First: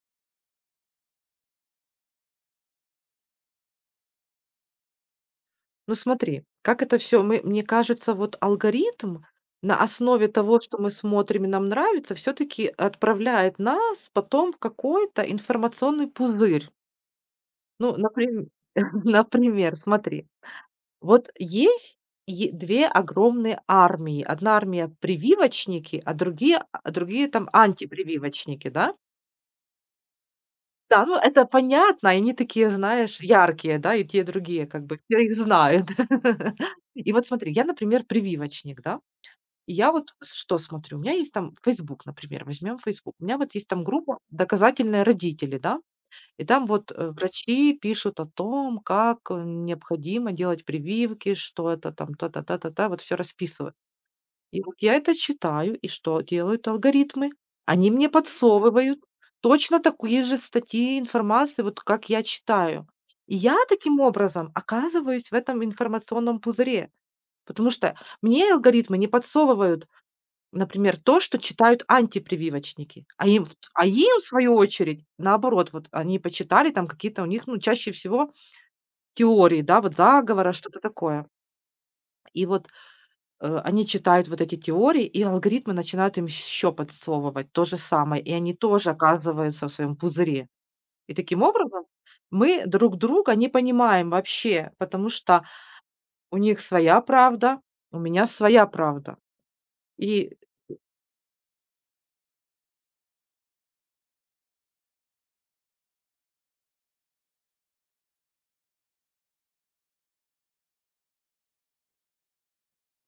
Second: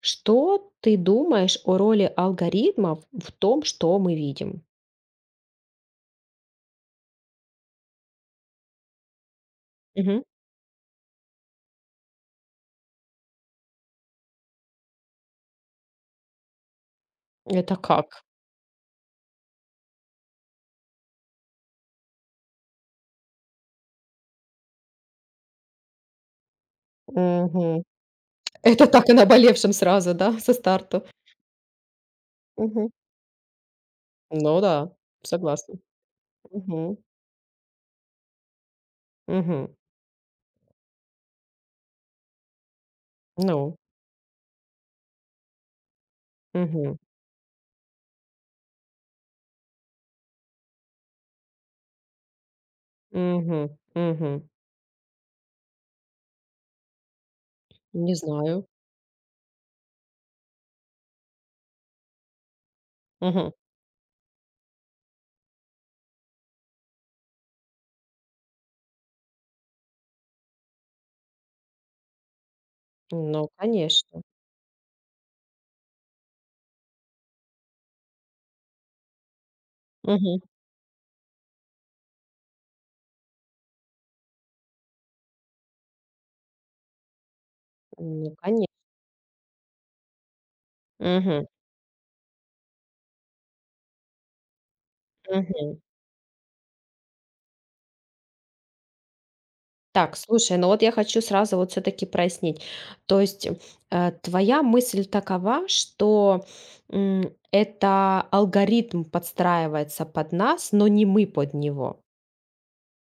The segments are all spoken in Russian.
Что ты думаешь о роли алгоритмов в том, что мы видим? Ну смотри, как это все, мне кажется, вот алгоритм на Мгм. основе того, что мы смотрим и нам нравится, все таки отправляет нас потом в какой-то информационный пузырь. Это Ну, как? например, например, смотри, вот есть е 2 огромные армии. Одна армия- прививочники, а другие там Мгм. антипрививочники, Это да? так и наболевшим сразу, да, со старта? Да, ну это понятно, и они такие, Мгм. знаешь, яркие, да, и те, и Ну другие, как да, бы, я их согласна. знаю. Мгм. И вот смотри, я, например, прививочник, да, Мгм. и я вот что смотрю, у меня есть там Facebook, например, возьмем Facebook, у меня вот есть Ну. там группа «Доказательные родители», да, и там вот Мгм. Врачи пишут о том, как необходимо делать прививки, что это там, то-то, то-то, то, вот все Мгм. расписывают. Мгм. И вот я это читаю, и что делают алгоритмы? Они мне Не знаю. подсовывают точно такие же статьи информации, вот как я читаю. И Мгм. я таким образом оказываюсь в этом информационном пузыре, потому что мне алгоритмы не подсовывают, например, то, что читают антипрививочники, а им, Ну, в а им конечно. в свою очередь, наоборот, вот они почитали там какие-то у них, ну, чаще всего теории, да, вот Мгм. заговора, что-то такое. И вот они читают вот эти теории, и алгоритмы начинают им еще подсовывать то же самое, и Ну, они конечно. тоже оказываются в своем пузыре. И таким Мгм. образом мы друг друга не понимаем вообще, потому что Мгм. у них своя правда, у меня своя правда. Так, И слушай, ну вот я хочу сразу вот все таки прояснить. То есть, твоя мысль такова, что, это алгоритм подстраивается под нас, но не мы под него.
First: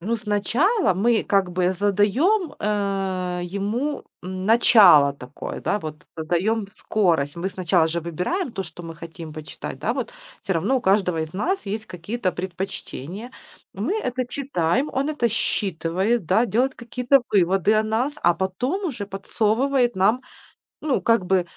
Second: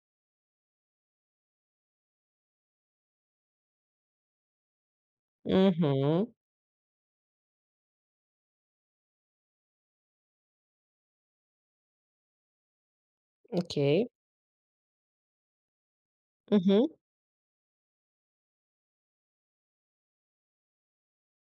Ну, сначала мы как бы задаем, ему начало такое, да, вот Мгм. задаем скорость. Мы сначала же выбираем то, что мы хотим почитать, да, вот все равно у каждого из нас есть какие-то предпочтения. Мы Окей. это читаем, он это считывает, да, делает Мгм. какие-то выводы о нас, а потом уже подсовывает нам, ну, как бы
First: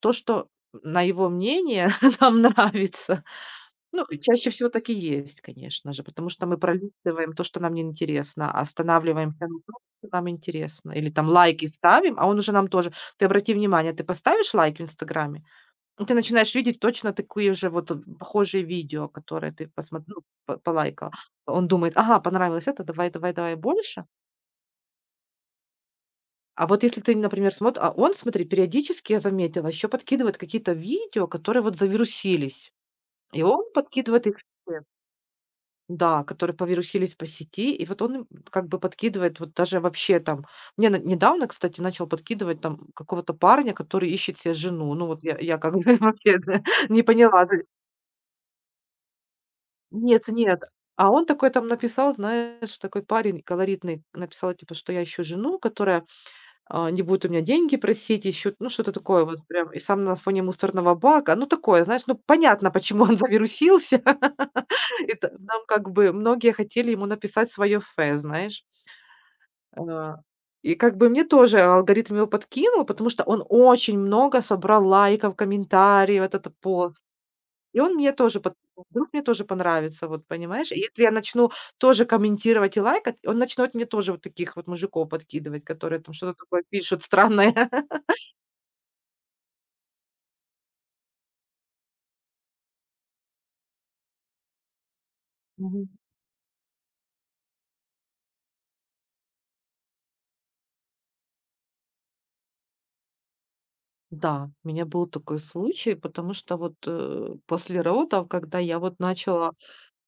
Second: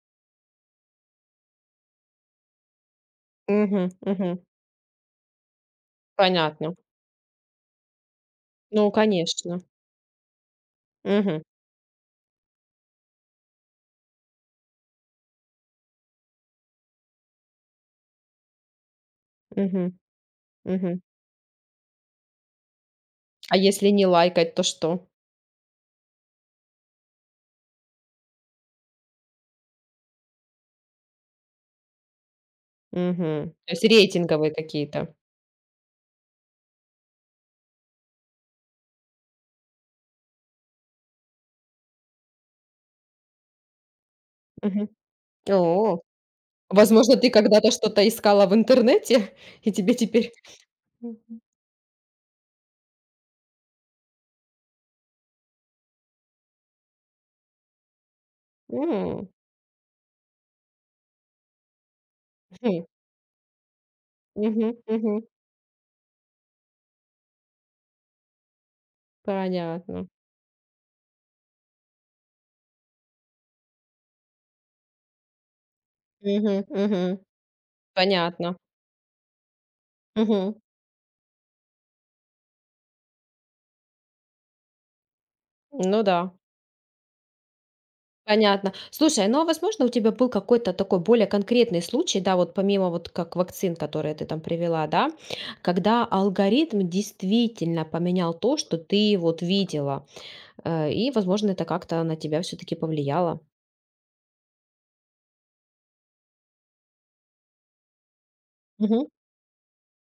то, что на его мнение нам нравится. Мгм. Ну, и Мгм. чаще всего так и есть, конечно же, потому что мы Понятно. пролистываем то, что нам неинтересно, Ну, останавливаемся на конечно. том, что нам интересно, или там Мгм. лайки ставим, а он уже нам тоже. Ты обрати внимание, ты поставишь лайк в "Инстаграме", и ты начинаешь видеть точно такие же вот, похожие видео, которые ты Мгм. посмотрел, по Мгм. полайкал. Он думает: "Ага, понравилось это, давай, давай, давай А если больше". не лайкать, то что? А вот если ты, например, смотри, периодически, я заметила, еще подкидывает какие-то видео, которые вот завирусились, и Мгм. он То есть подкидывает их. рейтинговые какие-то. Да, которые повирусились по сети, и вот он им как бы подкидывает вот даже вообще там. Мне н недавно, кстати, начал подкидывать там какого-то парня, который ищет себе Мгм. жену. Ну вот я как бы О, вообще, да, не возможно, ты поняла. То есть когда-то что-то искала в интернете, и тебе нет, теперь, нет. А он такой там написал, знаешь, такой парень колоритный написал, типа, что я ищу жену, которая не будут у меня деньги просить еще, ну, что-то такое М. вот прям. И сам на фоне мусорного бака. Ну, такое, знаешь, ну, понятно, Мгм. почему он завирусился. Мгм. Мгм. Это нам как бы многие хотели ему написать свое фэ, знаешь. Понятно. А, и как бы мне тоже алгоритм его подкинул, потому что он очень много собрал лайков, комментариев, этот Мгм. пост. Мгм. И он мне тоже под Понятно. вдруг мне тоже понравится, вот Мгм. понимаешь? И если я начну тоже комментировать и лайкать, он начнет мне тоже вот таких вот мужиков подкидывать, которые Ну там да. что-то такое пишут странное. Понятно. Слушай, ну, а возможно, у тебя был какой-то такой более конкретный случай, да, вот помимо вот как вакцин, которые ты там привела, да, Мгм. когда алгоритм действительно поменял то, что ты вот видела, и, возможно, это как-то на тебя все-таки повлияло? Да, у меня был такой случай, потому что вот, после родов, когда я вот Мгм. начала,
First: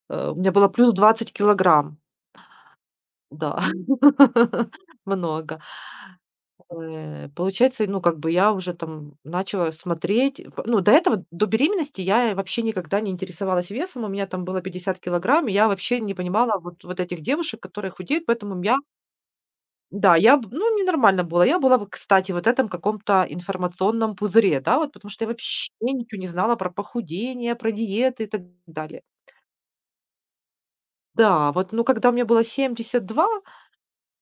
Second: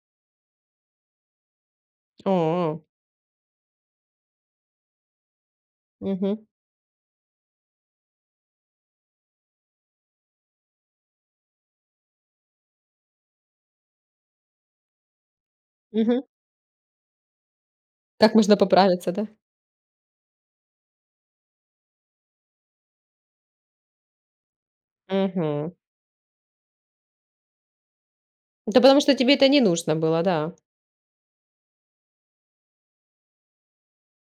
у меня было плюс 20 килограмм, О. да, много. Мгм. Получается, ну, как бы я уже там начала смотреть. Ну, до этого, до беременности я вообще никогда не интересовалась весом. У меня там было 50 килограмм, и я вообще не Мгм. понимала вот, вот этих девушек, которые худеют, Как можно поэтому я... поправиться, да? Да, я б ну, мне нормально было. Я была в, кстати, вот этом каком-то информационном пузыре, да, вот потому что я вообще Мгм. ничего не знала про похудение, про диеты и так Да потому далее. что тебе это не нужно было, да. Да, вот, ну, когда мне было 72,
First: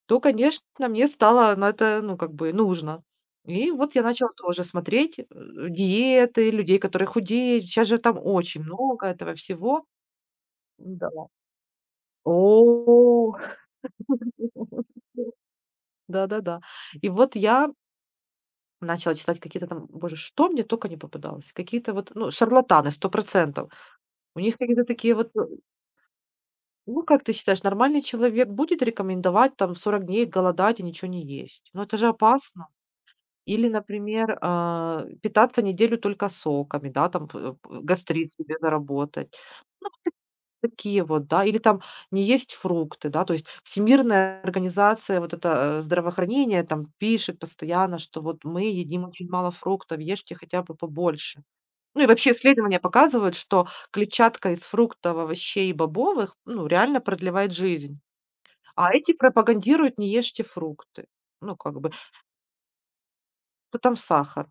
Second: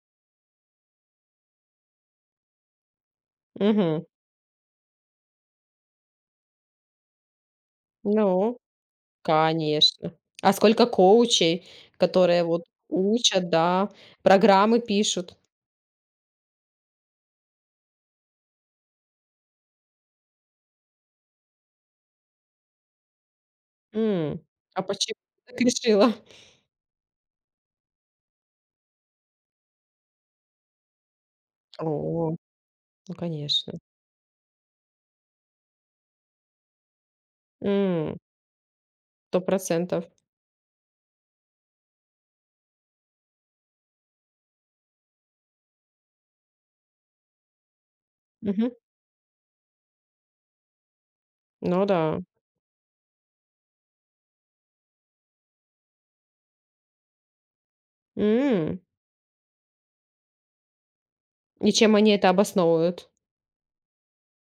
то, конечно, мне стало на это, ну, как бы нужно. И вот я Мгм. начала тоже смотреть, диеты, людей, которые худеют. Сейчас же там Ну, очень много этого всего. конечно. А сколько Да. коучей, которые вот О, учат, да, программы пишут. да-да-да. И вот я начала читать какие-то там, боже, что мне только не попадалось. Какие-то вот, ну, шарлатаны, сто процентов. У М, них а какие-то такие почему вот, ты так решила? ну, как ты считаешь, нормальный человек будет рекомендовать там 40 дней голодать и ничего не есть? Ну, это же О, опасно. ну, Или, конечно. например, питаться неделю только соками, да, там п э, п М, гастрит себе заработать. Сто процентов. Такие вот, да. Или там не есть фрукты, да. То есть Всемирная организация вот это здравоохранения там пишет постоянно, что вот мы Мгм. едим очень мало фруктов, ешьте хотя бы побольше. Ну Ну и да. вообще исследования показывают, что клетчатка из фруктов, овощей и бобовых, ну, реально продлевает жизнь. М, А эти пропагандируют: "Не ешьте фрукты". Ну, и как бы, чем они это обосновывают? то там сахар.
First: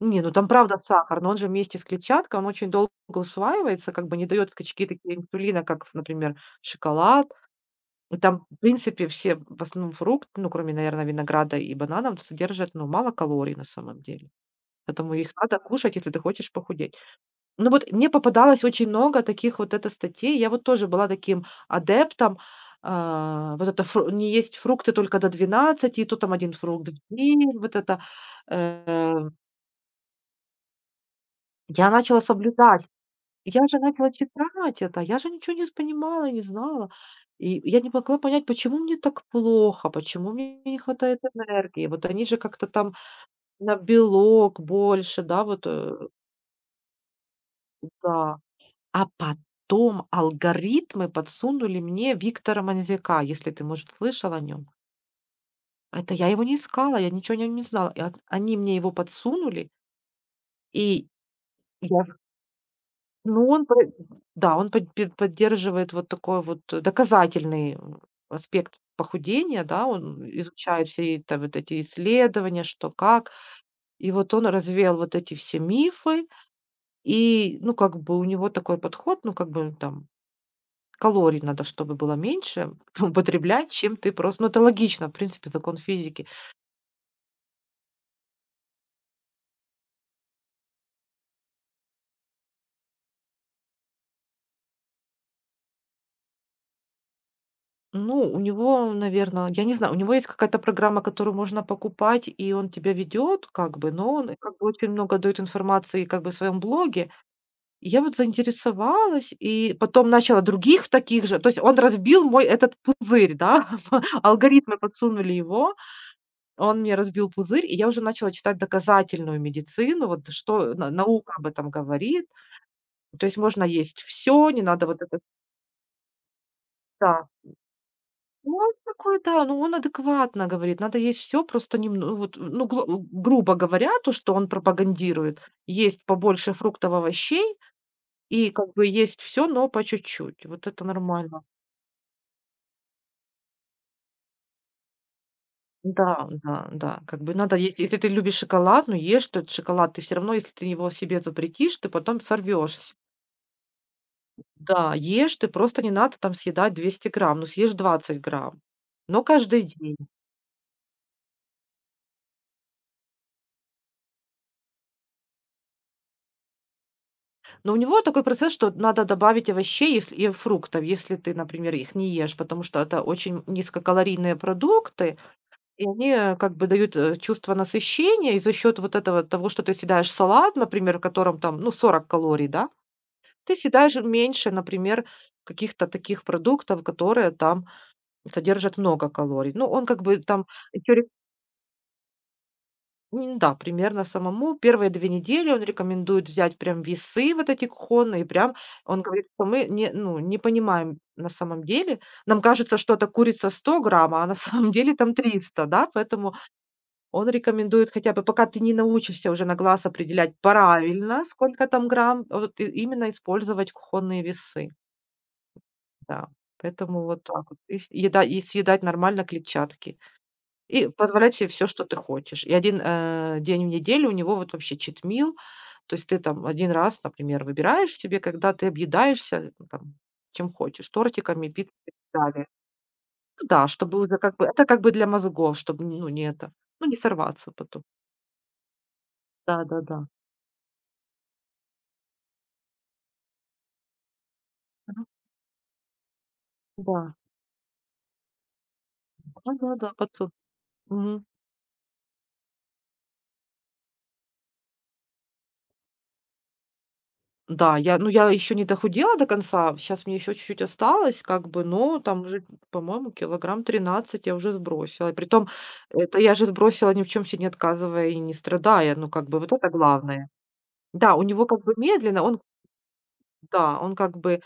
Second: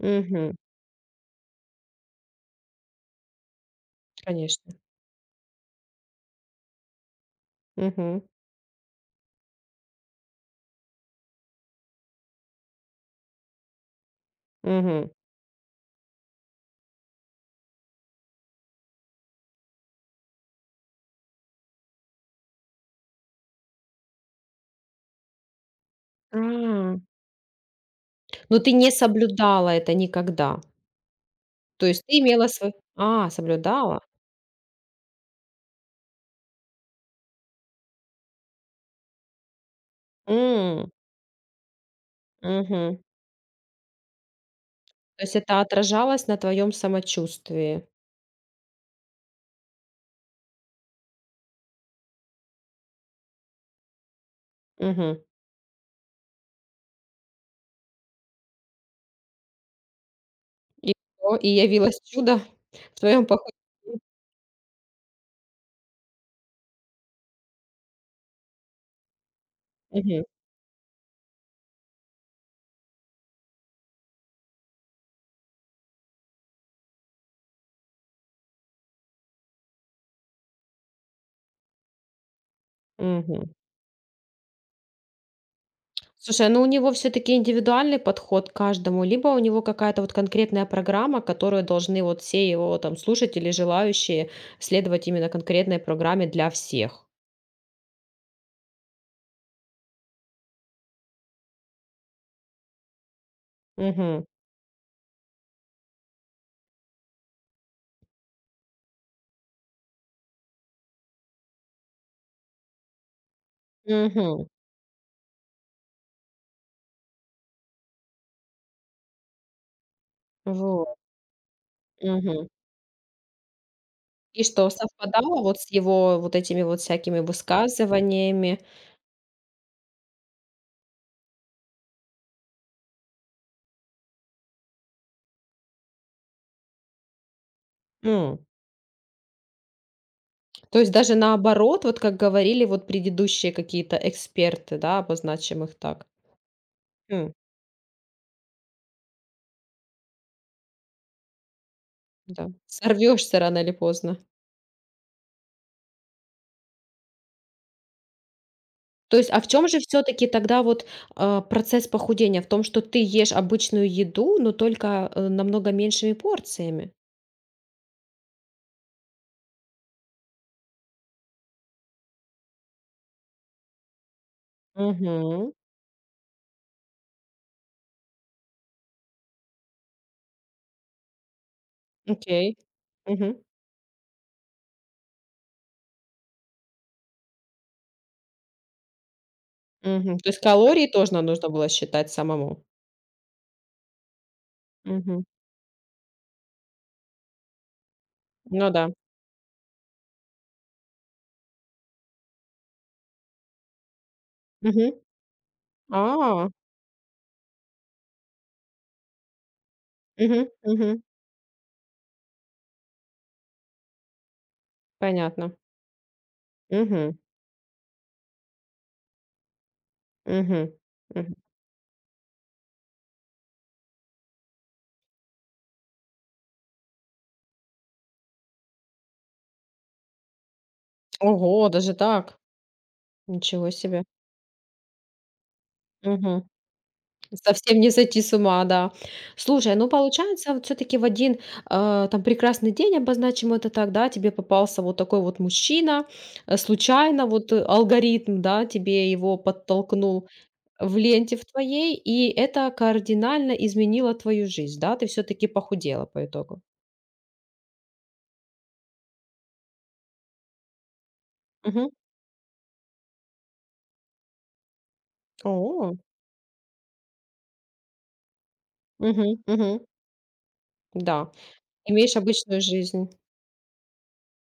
Не, ну там правда сахар, но он же вместе с клетчаткой, он очень долго усваивается, как бы не дает Конечно. скачки такие инсулина, как, например, шоколад. И Мгм. там, в принципе, все в основном фрукты, ну, кроме, наверное, винограда и бананов, содержат, ну, мало калорий на самом деле. Мгм. Поэтому их надо кушать, если ты хочешь похудеть. Ну вот мне попадалось очень много таких вот это статей. Я вот тоже была таким адептом. А, вот это фру не есть фрукты только до 12 и то там один фрукт А, в день, вот это. но ты не Э, соблюдала это никогда? То я есть ты начала соблюдать. Я же соблюдала? начала читать это, я же ничего не понимала, не знала. И я не могла понять, почему мне так плохо, почему мне не М, хватает энергии. Вот они же как-то там Мгм. на белок больше, То есть да, это вот, отражалось на твоем самочувствии? да. А потом алгоритмы подсунули мне Виктора Манзяка, если ты, может, слышал о нем. Мгм. Это я его не искала, я ничего о нем не знала. И от они мне его подсунули, И и что? И явилось я чудо в твоем ну, походе. он про да, он поддерживает вот такой вот доказательный, аспект похудения, да, он Мгм, изучает все это вот эти исследования, что как. И вот он развеял вот эти все мифы, и, ну, как бы у него такой подход, ну, как бы там калорий надо, чтобы было меньше мгм. употреблять, чем ты просто... ну, это логично, в принципе, закон физики. Слушай, ну у него все-таки индивидуальный подход к каждому, либо у него какая-то вот конкретная программа, которую должны вот все его там слушатели, желающие следовать именно конкретной программе для всех. Ну, у него, наверное, я не знаю, у него есть какая-то программа, которую можно покупать, и он тебя ведет как бы, но Мгм, он как бы очень много дает информации как бы в своем блоге. И я вот заинтересовалась, и потом начала других в таких же. То есть он разбил мой этот пузырь, да, мгм. алгоритмы подсунули его, он мне разбил пузырь, и я уже начала читать доказательную медицину, вот что на Вот, наука об этом говорит. мгм. То есть можно есть И все, не что, надо вот это... совпадало вот с его вот этими вот всякими Да. Ну, высказываниями? он такой, да, ну, он адекватно говорит: "Надо есть все, просто немн..." вот, ну, гло грубо говоря, то, что он пропагандирует: есть побольше фруктов, овощей М. и как бы есть все, но по чуть-чуть. Вот То это есть даже нормально. наоборот, вот как говорили вот предыдущие какие-то эксперты, да, обозначим их так. Да, да, да. Как бы М, надо есть, если ты любишь шоколад, ну, ешь ты этот шоколад. Ты все равно, если ты его себе запретишь, ты потом да. сорвешься. Сорвешься рано или поздно. Да, ешь ты, просто не надо там съедать 200 грамм, ну, съешь 20 грамм, То но есть, а в каждый чем же день. все-таки тогда процесс похудения? В том, что ты ешь обычную еду, но только намного меньшими порциями. Но у него такой процесс, что надо добавить овощей если и фруктов, если ты, например, их не ешь, потому что это очень низкокалорийные продукты, Мгм. и они, как бы дают, чувство насыщения. И за счет вот этого того, что ты съедаешь салат, например, в котором там, ну, 40 калорий, Окей. да, Мгм. ты съедаешь меньше, например, каких-то таких продуктов, которые там содержат много калорий. Ну, он как бы Мгм. То есть там... калории тоже нам нужно было считать самому. М, да, примерно самому. Первые 2 Мгм. недели он рекомендует взять прям весы вот эти кухонные, прям Ну да. он говорит, что мы не, ну, не понимаем на самом деле. Нам кажется, что эта курица 100 грамм, а на самом Мгм. деле там 300, да, А, поэтому он рекомендует хотя бы, пока ты не научишься уже на глаз определять Мгм, мгм. правильно, сколько там грамм, вот и именно использовать кухонные весы, Понятно. да. Поэтому Мгм, вот так вот. И еда, и съедать нормально клетчатки. мгм, И мгм. позволять себе все, что ты хочешь. И один день в неделю у него вот вообще чит мил. То есть ты там один раз, например, выбираешь себе, когда ты объедаешься, ну, там, чем хочешь: тортиками, Ого, пиццей и даже так так. далее. Ну да, Ничего чтобы себе. уже как бы это как бы для мозгов, чтобы, ну, не Мгм. это, ну, не сорваться Совсем потом. не сойти с ума, да. Слушай, ну Да-да-да. получается, вот все-таки в один там прекрасный день, обозначим это так, да, тебе попался вот Мгм. такой вот мужчина, Да. случайно вот алгоритм, да, тебе его Да-да-да, подтолкнул подсу в Мгм. ленте в твоей, и это кардинально изменило твою жизнь, да, ты все-таки похудела по итогу. Да, я, ну, я еще не дохудела до конца, сейчас мне еще чуть-чуть осталось, как бы, Мгм. но там уже, по-моему, килограмм 13 я уже сбросила. И притом, О, это я же сбросила ни в чем себе не отказывая и не страдая, ну, как мгм, бы, вот это мгм. главное. Да, у Да, него как бы имеешь медленно, он, обычную жизнь. да, он как бы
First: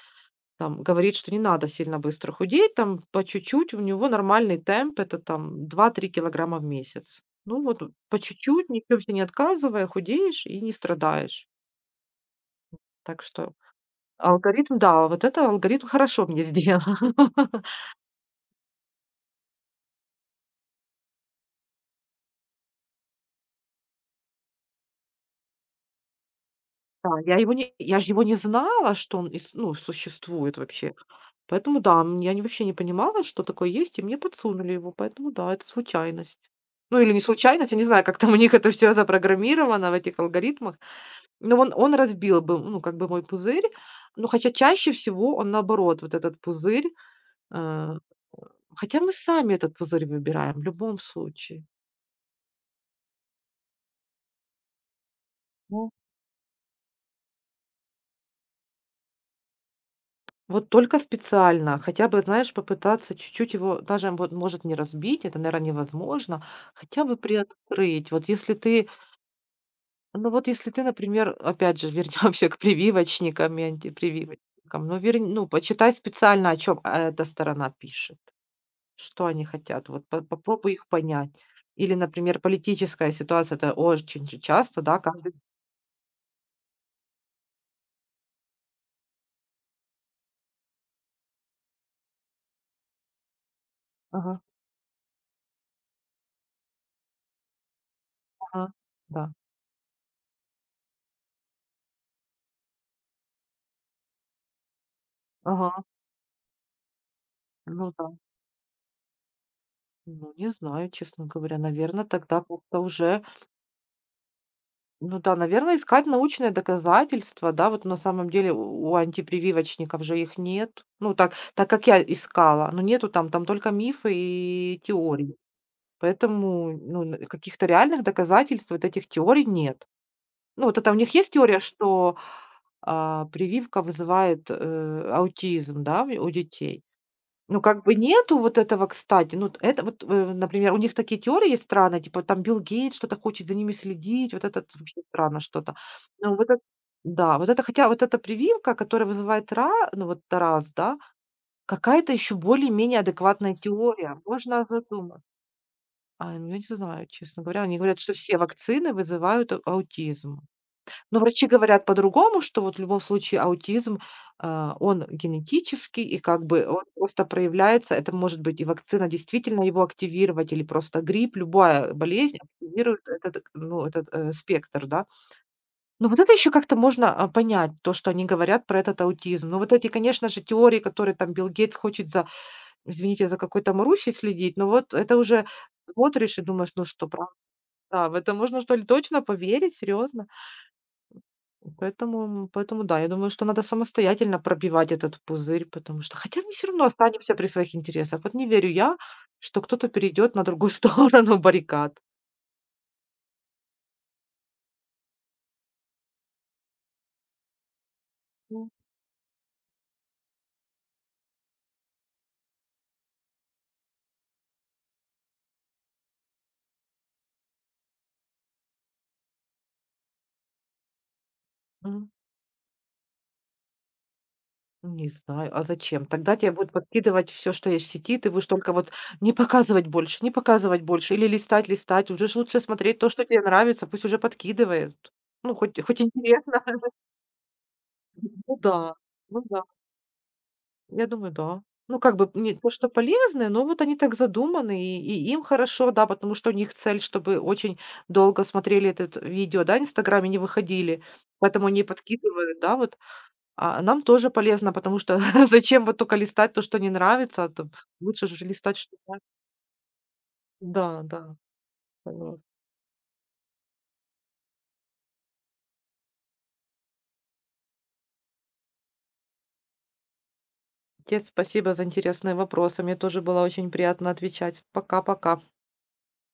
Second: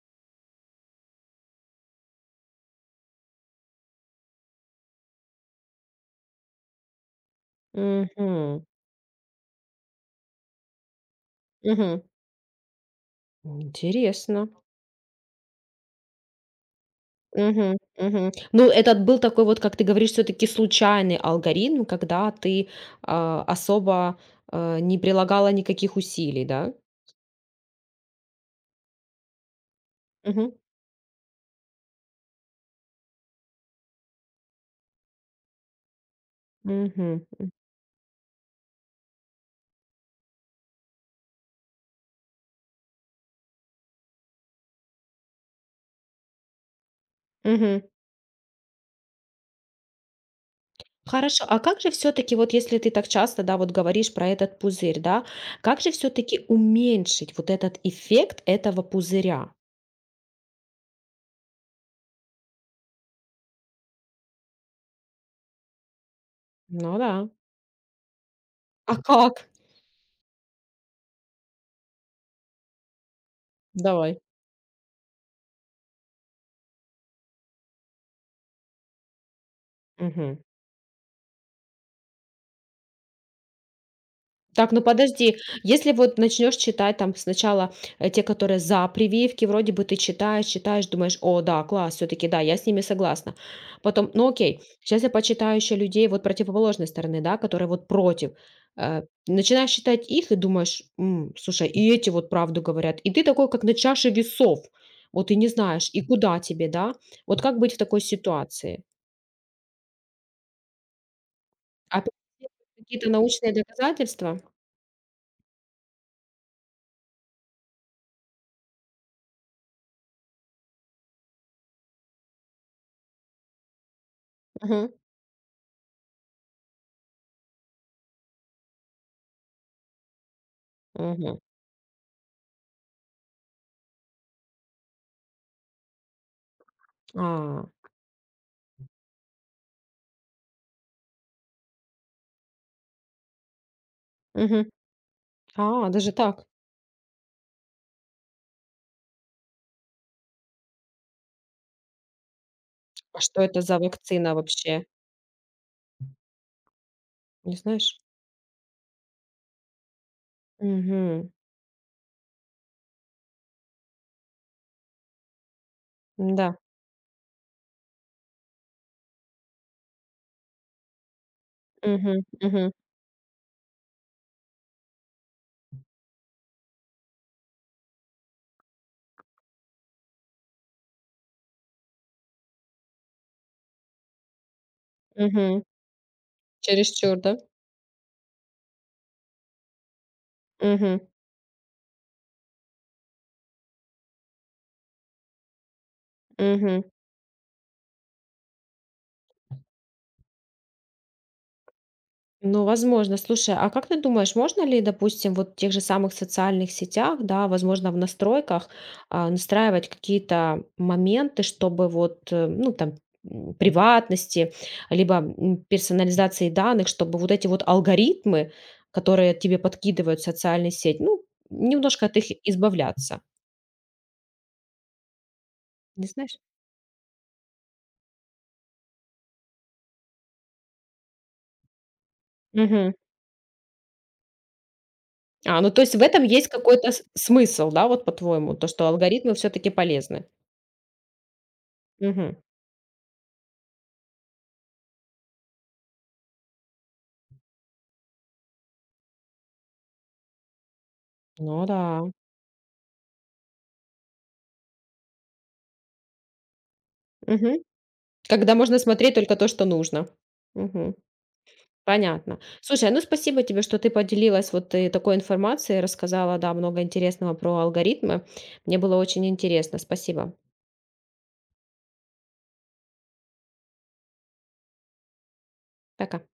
там говорит, что не надо сильно быстро худеть, там по чуть-чуть, у него нормальный темп, это там 2-3 килограмма в месяц. Ну вот, по Мгм, чуть-чуть, ни в чем себе не отказывая, худеешь и не страдаешь. мгм. Так что... Интересно. Алгоритм, да, вот это алгоритм хорошо мне сделал. Мгм, мгм. Ну, этот был такой вот, как ты говоришь, все таки случайный алгоритм, когда ты, особо, не прилагала никаких усилий, да? Да, я ж его не знала, что он ис ну, Мгм, существует вообще. Поэтому да, я не вообще не понимала, что такое есть, и мне подсунули его, поэтому да, это случайность. Ну, или не мгм, м, случайность, я не знаю, как там у них это все запрограммировано в этих алгоритмах. Но он разбил бы, ну, как бы мой пузырь, но хотя чаще всего он наоборот, вот этот пузырь, мгм. э хотя мы сами этот пузырь выбираем в любом Хорошо, а случае. как же все таки вот если ты так часто, да, вот говоришь про этот пузырь, да, как же все таки уменьшить вот этот эффект этого пузыря? Вот только специально, хотя бы, знаешь, попытаться чуть-чуть его, даже вот, может, не разбить, это, наверное, невозможно, Ну хотя бы да. приоткрыть. Вот если ты, А как? ну вот если ты, например, опять же, вернемся к прививочникам и Давай. антипрививочникам, ну, почитай специально, о чем эта сторона пишет, что они хотят, вот Мгм. попробуй их понять. Или, например, политическая ситуация, это очень же Так, часто, ну да, каждый... подожди, если вот начнешь читать там сначала, те, которые за прививки, вроде бы ты читаешь, читаешь, думаешь: "О да, класс, все таки да, я с ними согласна". Потом: "Ну Ага, окей, сейчас я почитаю еще людей вот противоположной стороны, да, которые вот против". ага, да, Начинаешь читать их и думаешь: "Слушай, и эти вот правду говорят". И ты такой, как на чаше весов. Вот и не ага, знаешь, и куда тебе, да? Вот как быть в ну такой да. ситуации? Ну, не знаю, честно говоря, наверное, Опять тогда как-то какие-то уже научные доказательства? ну да, наверное, искать научное доказательство, да, вот на самом деле у антипрививочников же их нет. Ну, так, так как я искала, но нету там, там только мифы и Угу. теории. Поэтому, ну, каких-то реальных доказательств вот этих теорий нет. Ну, вот это у них есть Мгм. теория, что прививка вызывает аутизм, да, у детей. Ну, А. как бы нету вот этого, кстати. Ну, т это вот, э, например, у них такие теории есть странные, типа там Билл Гейтс что-то хочет за ними следить, вот это Мгм. вообще странно что-то. А, даже Ну так? вот это, да, вот это хотя вот эта прививка, которая вызывает ра ну, вот раз, да, какая-то еще более-менее А что адекватная это за теория. вакцина Можно вообще? задуматься. А, ну, я не знаю, честно Не говоря. Они говорят, знаешь? что все вакцины вызывают аутизм. Но Угу, врачи говорят по-другому, что вот в любом случае аутизм, он генетический, и как да бы он просто проявляется. Это может быть и вакцина действительно его активировать, или просто грипп, любая Угу, болезнь угу, активирует этот, ну, этот, спектр, да. Но вот это еще как-то можно, понять, то, что они говорят про этот аутизм. Но вот эти, конечно же, теории, которые там Билл Гейтс хочет за, извините, за какой-то Марусей следить, но вот это уже угу. смотришь и думаешь: "Ну что, Чересчур, правда? да? В это можно, что ли, точно поверить? Серьезно?" Угу, Поэтому да, я думаю, что надо самостоятельно пробивать этот пузырь, потому что хотя мы все угу. равно останемся при своих интересах. Вот не верю я, что кто-то перейдет на другую сторону баррикад. Ну, возможно. Слушай, а как ты думаешь, можно ли, допустим, вот в тех же самых социальных сетях, да, возможно, в М. настройках, настраивать какие-то моменты, чтобы вот, ну, там, приватности, либо персонализации данных, чтобы вот эти вот алгоритмы, которые тебе подкидывают в социальные сети, ну, немножко от их избавляться. М, не знаю, а зачем? Не Тогда знаешь? тебе будут подкидывать все что есть в сети, ты будешь только вот не показывать больше, не показывать больше или листать, листать. Уже ж лучше Мгм. смотреть то, что тебе нравится, пусть уже подкидывает. Ну, А, ну хоть то есть хоть в этом есть интересно. какой-то смысл, да, вот по-твоему, Ну то, что да, алгоритмы ну да. все-таки полезны. Я думаю, да. Ну, как бы Мгм. не то, что полезные, но вот они так задуманы, и им хорошо, да, потому что у них цель, чтобы очень долго смотрели это видео, да, в Инстаграме не выходили, Ну поэтому они да. подкидывают, да, вот. А нам тоже полезно, потому что зачем вот только листать то, что не нравится, Мгм. там, лучше же Когда листать, можно что смотреть нравится. только то, что нужно. Мгм. Да, да, Понятно. согласна. Слушай, ну спасибо тебе, что ты поделилась вот такой информацией, рассказала, да, много интересного про алгоритмы. Мне было очень интересно. Спасибо. Тебе спасибо за интересные вопросы, мне тоже было очень приятно отвечать. Пока-пока. Пока.